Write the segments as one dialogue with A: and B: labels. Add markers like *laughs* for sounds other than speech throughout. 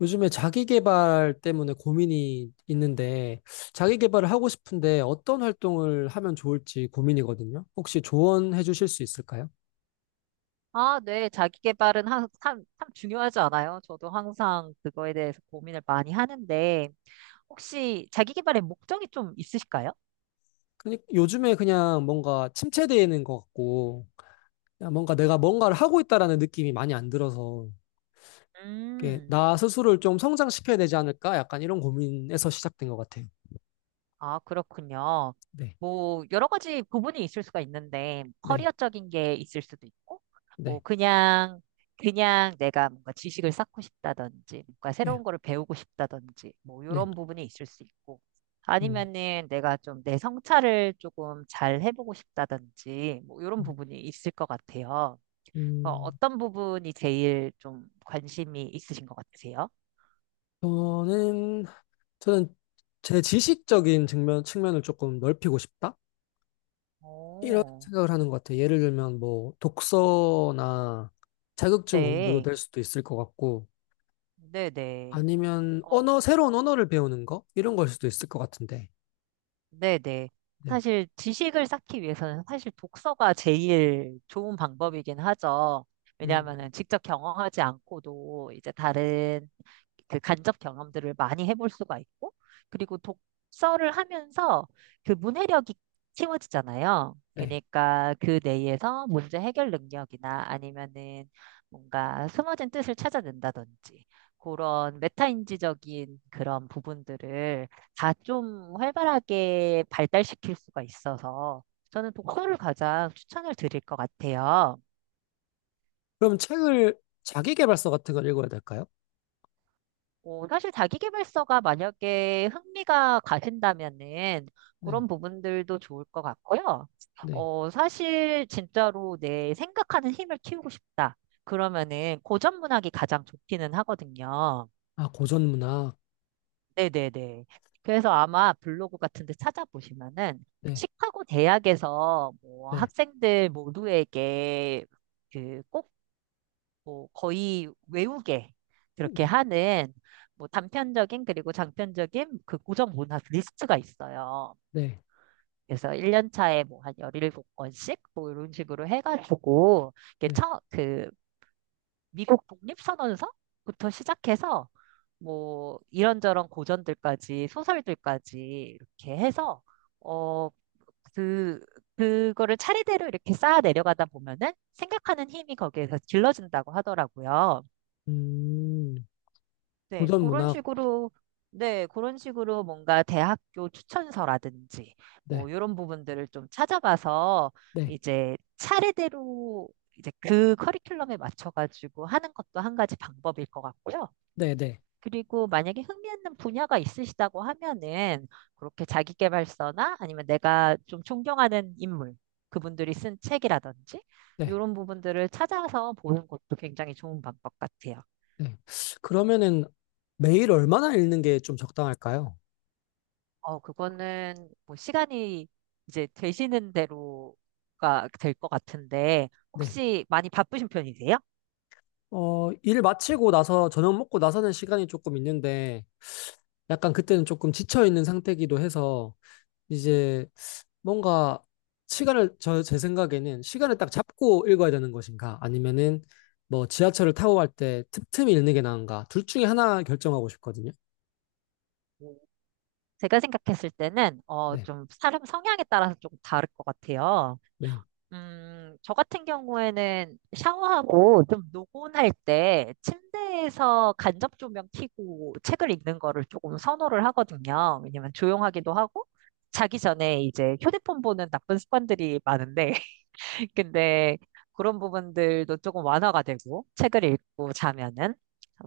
A: 요즘에 자기 개발 때문에 고민이 있는데, 자기 개발을 하고 싶은데 어떤 활동을 하면 좋을지 고민이거든요. 혹시 조언해 주실 수 있을까요?
B: 아, 네. 자기 개발은 참 중요하지 않아요? 저도 항상 그거에 대해서 고민을 많이 하는데, 혹시 자기 개발의 목적이 좀 있으실까요?
A: 요즘에 그냥 뭔가 침체되는 것 같고, 그냥 뭔가 내가 뭔가를 하고 있다라는 느낌이 많이 안 들어서, 이렇게
B: 음.
A: 나 스스로를 좀 성장시켜야 되지 않을까? 약간 이런 고민에서 시작된 것 같아요.
B: 아, 그렇군요.
A: 네,
B: 뭐, 여러 가지 부분이 있을 수가 있는데,
A: 네,
B: 커리어적인 게 있을 수도 있고, 뭐,
A: 네,
B: 그냥, 그냥 내가 뭔가 지식을 쌓고 싶다든지, 뭔가
A: 네,
B: 새로운 거를 배우고 싶다든지, 뭐,
A: 네.
B: 이런 부분이 있을 수 있고,
A: 음,
B: 아니면은 내가 좀 내 성찰을 조금 잘 해보고 싶다든지, 뭐, 이런
A: 음,
B: 부분이 있을 것 같아요. 어,
A: 음.
B: 어떤 부분이 제일 좀 관심이 있으신 것 같으세요?
A: 저는 저는 제 지식적인 측면을 조금 넓히고 싶다? 이런
B: 오,
A: 생각을 하는 것 같아요. 예를 들면 뭐 독서나 자격증 공부도
B: 네,
A: 될 수도 있을 것 같고
B: 네네.
A: 아니면
B: 어,
A: 언어, 새로운 언어를 배우는 거? 이런 걸 수도 있을 것 같은데.
B: 네네.
A: 네.
B: 사실 지식을 쌓기 위해서는 사실 독서가 제일 좋은 방법이긴 하죠.
A: 음,
B: 왜냐하면은 직접 경험하지 않고도 이제 다른 그 간접 경험들을 많이 해볼 수가 있고, 그리고 독서를 하면서 그 문해력이 키워지잖아요.
A: 네.
B: 그러니까 그 내에서 문제 해결 능력이나 아니면은 뭔가 숨어진 뜻을 찾아낸다든지 그런 메타인지적인 그런 부분들을 다 좀 활발하게 발달시킬 수가 있어서 저는 독서를 가장 추천을 드릴 것 같아요.
A: 그럼 책을 자기계발서 같은 걸 읽어야 될까요?
B: 어, 사실 자기계발서가 만약에 흥미가 가신다면은
A: 네.
B: 그런 부분들도 좋을 것 같고요.
A: 네.
B: 어, 사실 진짜로 내 생각하는 힘을 키우고 싶다. 그러면은 고전 문학이 가장 좋기는 하거든요.
A: 아, 고전 문학.
B: 네네네. 그래서 아마 블로그 같은 데 찾아보시면은
A: 네.
B: 시카고 대학에서 뭐
A: 네.
B: 학생들 모두에게 그 꼭 뭐 거의 외우게 그렇게
A: 음,
B: 하는 뭐 단편적인 그리고 장편적인 그 고정 문학 리스트가 있어요.
A: 네.
B: 그래서 1년 차에 뭐 한 1 7권씩 뭐 이런 식으로 해가지고 이게
A: 네.
B: 처, 그 미국 독립선언서부터 시작해서 뭐 이런저런 고전들까지 소설들까지 이렇게 해서 어, 그 그거를 차례대로 이렇게 쌓아 내려가다 보면은 생각하는 힘이 거기에서 길러진다고 하더라고요.
A: 음,
B: 네,
A: 고전
B: 그런
A: 문학.
B: 식으로 네, 그런 식으로 뭔가 대학교 추천서라든지
A: 네.
B: 뭐 이런 부분들을 좀 찾아봐서
A: 네.
B: 이제 차례대로 이제 그 커리큘럼에 맞춰가지고 하는 것도 한 가지 방법일 것 같고요.
A: 네. 네.
B: 그리고 만약에 흥미있는 분야가 있으시다고 하면은 그렇게 자기계발서나 아니면 내가 좀 존경하는 인물, 그분들이 쓴 책이라든지
A: 네.
B: 이런 부분들을 찾아서 보는 것도 굉장히 좋은 방법 같아요.
A: 네. 그러면은 매일 얼마나 읽는 게 좀 적당할까요?
B: 어, 그거는 뭐 시간이 이제 되시는 대로가 될 것 같은데,
A: 네.
B: 혹시 많이 바쁘신 편이세요?
A: 어, 일 마치고 나서 저녁 먹고 나서는 시간이 조금 있는데 약간 그때는 조금 지쳐 있는 상태이기도 해서 이제 뭔가 시간을 저 제 생각에는 시간을 딱 잡고 읽어야 되는 것인가 아니면은 뭐 지하철을 타고 갈 때 틈틈이 읽는 게 나은가 둘 중에 하나 결정하고 싶거든요.
B: 제가 생각했을 때는, 어,
A: 네.
B: 좀 사람 성향에 따라서 조금 다를 것 같아요.
A: 네.
B: 저 같은 경우에는 샤워하고 좀 노곤할 때 침대에서 간접 조명 켜고 책을 읽는 거를 조금 선호를 하거든요. 왜냐면 조용하기도 하고 자기 전에 이제 휴대폰 보는 나쁜 습관들이 많은데 *laughs* 근데 그런 부분들도 조금 완화가 되고 책을 읽고 자면은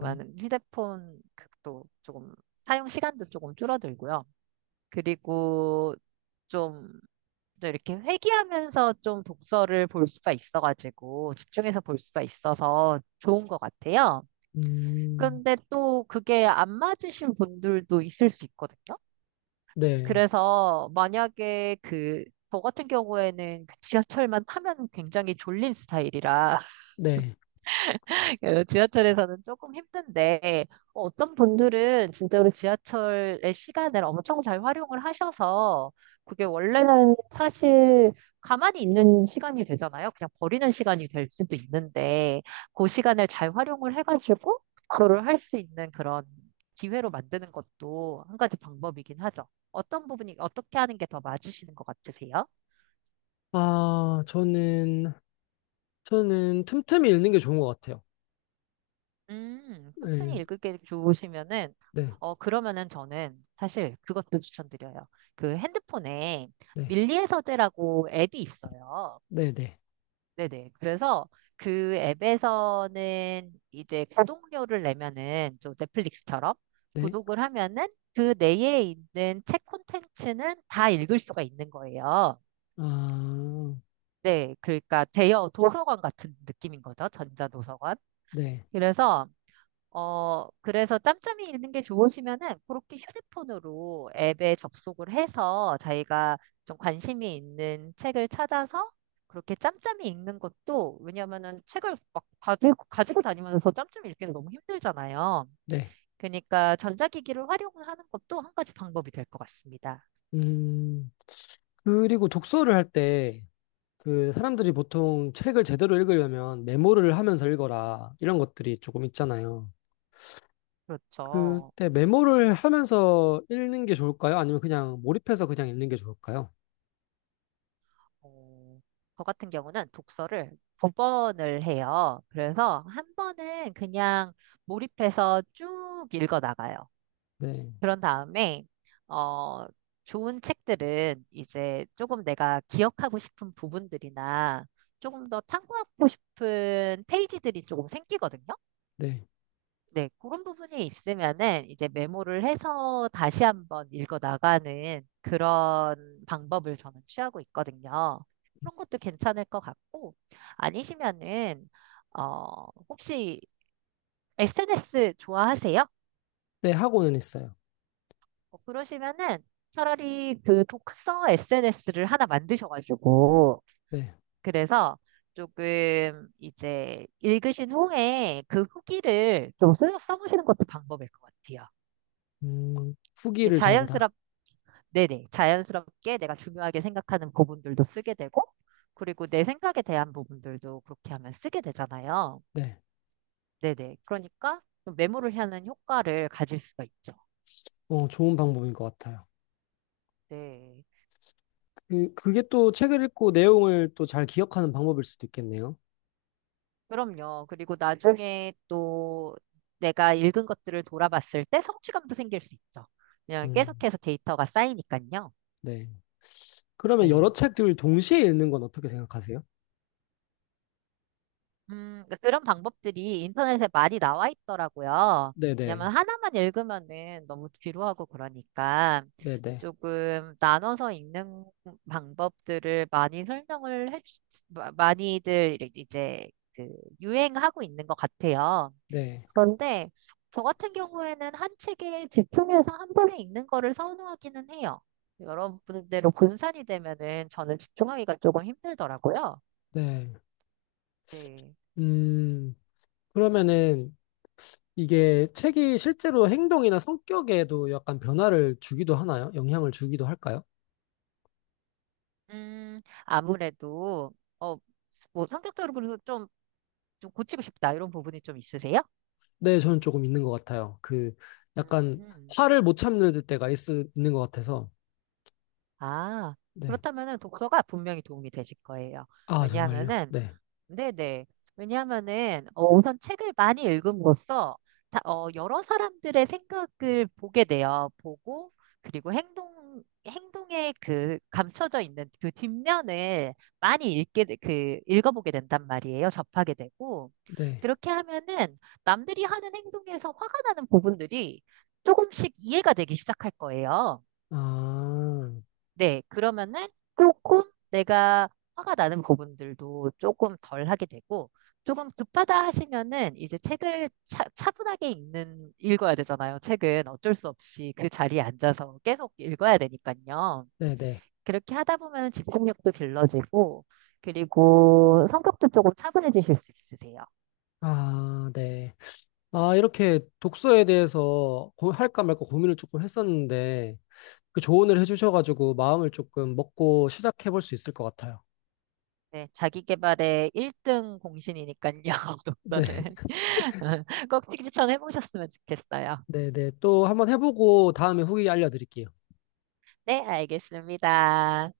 A: 네.
B: 휴대폰 도 조금 사용 시간도 조금 줄어들고요. 그리고 좀 또 이렇게 회귀하면서 좀 독서를 볼 수가 있어가지고 집중해서 볼 수가 있어서 좋은 것 같아요.
A: 음.
B: 근데 또 그게 안 맞으신 분들도 있을 수 있거든요.
A: 네.
B: 그래서 만약에 그, 저 같은 경우에는 그 지하철만 타면 굉장히 졸린 스타일이라
A: 네.
B: *laughs* 지하철에서는 조금 힘든데, 뭐 어떤 분들은 진짜로 지하철의 시간을 엄청 잘 활용을 하셔서, 그게 원래는 사실 가만히 있는 시간이 되잖아요. 그냥 버리는 시간이 될 수도 있는데, 그 시간을 잘 활용을 해가지고, 그거를 할 수 있는 그런 기회로 만드는 것도 한 가지 방법이긴 하죠. 어떤 부분이, 어떻게 하는 게 더 맞으시는 것 같으세요?
A: 아, 저는 틈틈이 읽는 게 좋은 것 같아요.
B: 천천이
A: 네,
B: 읽기 좋으시면은,
A: 네,
B: 어, 그러면은 저는 사실 그것도 추천드려요. 그 핸드폰에
A: 네,
B: 밀리의 서재라고 앱이 있어요.
A: 네, 네,
B: 네네. 그래서 그 앱에서는 이제 구독료를 내면은, 저 넷플릭스처럼
A: 네.
B: 구독을 하면은 그 내에 있는 책 콘텐츠는 다 읽을 수가 있는 거예요.
A: 아,
B: 네. 그러니까 대여 도서관 같은 느낌인 거죠. 전자도서관.
A: 네,
B: 그래서 어, 그래서 짬짬이 읽는 게 좋으시면은 그렇게 휴대폰으로 앱에 접속을 해서 자기가 좀 관심이 있는 책을 찾아서 그렇게 짬짬이 읽는 것도 왜냐면은 책을 막 가지고 다니면서 짬짬이 읽기는 너무 힘들잖아요.
A: 네.
B: 그러니까 전자기기를 활용하는 것도 한 가지 방법이 될 것 같습니다.
A: 음, 그리고 독서를 할 때, 그, 사람들이 보통 책을 제대로 읽으려면 메모를 하면서 읽어라, 이런 것들이 조금 있잖아요.
B: 그렇죠.
A: 그때 메모를 하면서 읽는 게 좋을까요? 아니면 그냥 몰입해서 그냥 읽는 게 좋을까요?
B: 어, 저 같은 경우는 독서를 두 번을 해요. 그래서 한 번은 그냥 몰입해서 쭉 읽어 나가요.
A: 네,
B: 그런 다음에, 어, 좋은 책들은 이제 조금 내가 기억하고 싶은 부분들이나 조금 더 탐구하고 싶은 페이지들이 조금 생기거든요.
A: 네,
B: 네, 그런 부분이 있으면은 이제 메모를 해서 다시 한번 읽어 나가는 그런 방법을 저는 취하고 있거든요. 그런 것도 괜찮을 것 같고, 아니시면은, 어, 혹시 SNS 좋아하세요?
A: 네, 하고는 있어요.
B: 어, 그러시면은 차라리 그 독서 SNS를 하나 만드셔가지고,
A: 네,
B: 그래서 조금 이제 읽으신 후에 그 후기를 좀 써보시는 것도 방법일 것 같아요. 이게
A: 후기를 적어라.
B: 자연스럽, 네네, 자연스럽게 내가 중요하게 생각하는 부분들도 쓰게 되고, 그리고 내 생각에 대한 부분들도 그렇게 하면 쓰게 되잖아요.
A: 네,
B: 네네, 그러니까 좀 메모를 하는 효과를 가질 수가 있죠.
A: 어, 좋은 방법인 것 같아요.
B: 네.
A: 그, 그게 또 책을 읽고 내용을 또 잘 기억하는 방법일 수도 있겠네요.
B: 그럼요. 그리고 나중에 또 내가 읽은 것들을 돌아봤을 때 성취감도 생길 수 있죠. 왜냐면
A: 음,
B: 계속해서 데이터가 쌓이니까요.
A: 네. 그러면 여러
B: 네.
A: 책들을 동시에 읽는 건 어떻게 생각하세요?
B: 그러니까 그런 방법들이 인터넷에 많이 나와 있더라고요.
A: 네네.
B: 왜냐면 하나만 읽으면은 너무 지루하고 그러니까
A: 네네.
B: 조금 나눠서 읽는 방법들을 많이 설명을 해, 주- 마- 많이들 이제 그 유행하고 있는 것 같아요.
A: 네.
B: 그런데 저 같은 경우에는 한 책에 집중해서 한 번에 읽는 거를 선호하기는 해요. 여러분들대로 분산이 되면은 저는 집중하기가 조금 힘들더라고요.
A: 네.
B: 네.
A: 음, 그러면은 이게 책이 실제로 행동이나 성격에도 약간 변화를 주기도 하나요? 영향을 주기도 할까요?
B: 아무래도 어, 뭐 성격적으로 좀, 좀 고치고 싶다 이런 부분이 좀 있으세요?
A: 네, 저는 조금 있는 것 같아요. 그 약간
B: 음.
A: 화를 못 참는 때가 있는 것 같아서.
B: 아,
A: 네.
B: 그렇다면은 독서가 분명히 도움이 되실 거예요.
A: 아, 정말요?
B: 왜냐하면은
A: 네.
B: 네네. 왜냐하면은 어, 우선 책을 많이 읽음으로써 다, 어, 여러 사람들의 생각을 보게 돼요. 보고 그리고 행동 행동에 그 감춰져 있는 그 뒷면을 많이 읽게 돼- 그 읽어보게 된단 말이에요. 접하게 되고
A: 네.
B: 그렇게 하면은 남들이 하는 행동에서 화가 나는 부분들이 조금씩 이해가 되기 시작할 거예요.
A: 아,
B: 네, 그러면은 조금 내가 화가 나는 부분들도 조금 덜 하게 되고, 조금 급하다 하시면은 이제 책을 차분하게 읽어야 되잖아요. 책은 어쩔 수 없이 그 자리에 앉아서 계속 읽어야 되니까요.
A: 네네.
B: 그렇게 하다 보면 집중력도 길러지고, 그리고 성격도 조금 차분해지실 수 있으세요.
A: 아, 네. 아, 이렇게 독서에 대해서 할까 말까 고민을 조금 했었는데, 그 조언을 해주셔가지고 마음을 조금 먹고 시작해볼 수 있을 것 같아요.
B: 네, 자기 개발의 1등 공신이니까요, *laughs*
A: 네,
B: 독서는. *laughs* 꼭 추천해 보셨으면 좋겠어요.
A: 네, 네. 또 한번 해보고 다음에 후기 알려드릴게요.
B: 네, 알겠습니다.